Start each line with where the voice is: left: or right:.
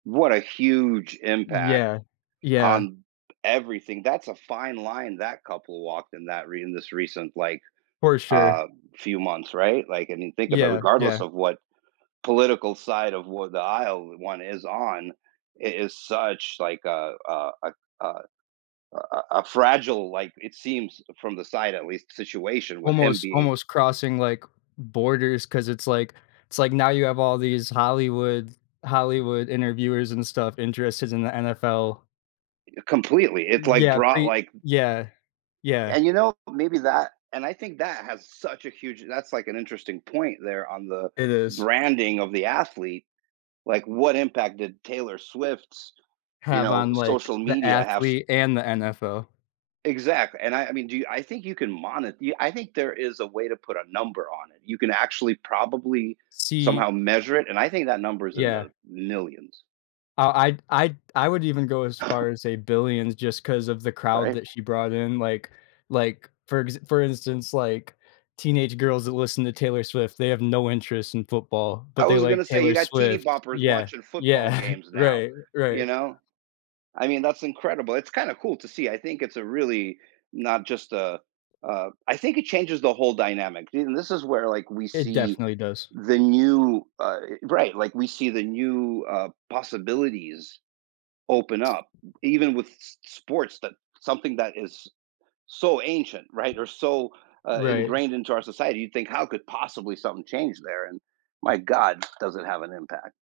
right: What a huge impact
left: Yeah. Yeah.
right: on everything. That's a fine line that couple walked in that re in this recent, like,
left: For sure.
right: uh, few months, right? Like, and you think of
left: Yeah,
right: regardless
left: yeah.
right: of what political side of what the aisle o one is on, it is such like a a a a a a a fragile, like it seems f from the side, at least, situation with him
left: Almost
right: being
left: almost crossing, like, borders 'cause it's like it's like now you have all these Hollywood Hollywood interviewers and stuff interested in the NFL.
right: Y completely, it's,
left: N
right: like,
left: yeah.
right: brought,
left: Pre
right: like
left: yeah. Yeah.
right: And, you know, maybe that and I think that has such a huge that's, like, an interesting point there on the
left: It is.
right: branding of the athlete. Like, what impact did Taylor Swift's, you
left: Have
right: know,
left: on, like,
right: social
left: the
right: media have s
left: athlete and the NFL.
right: Exact and I I mean, do you I think you can monit you I think there is a way to put a number on it. You can actually, probably,
left: See
right: somehow measure it, and I think that number is in
left: Yeah.
right: the millions.
left: Uh, I'd I'd I would even go as far as say billions just 'cause of the crowd
right: Right?
left: that she brought in. Like like, for ex for instance, like, teenage girls that listen to Taylor Swift, they have no interest in football,
right: I
left: but they
right: was
left: like
right: gonna say you
left: Taylor
right: got tv
left: Swift.
right: boppers
left: Yeah,
right: watching
left: yeah.
right: football games now,
left: Right,
right: you
left: right.
right: know? I mean, that's incredible. It's kinda cool to see. I think it's a really not just a, uh I think it changes the whole dynamic. See and this is where, like, we
left: It
right: see
left: definitely does.
right: the new uh, right, like, we see the new, uh, possibilities open up even with s s sports that something that is so ancient, right, or so, uh,
left: Right.
right: ingrained into our society. You think, "How could possibly something change there?" And my god, does it have an impact.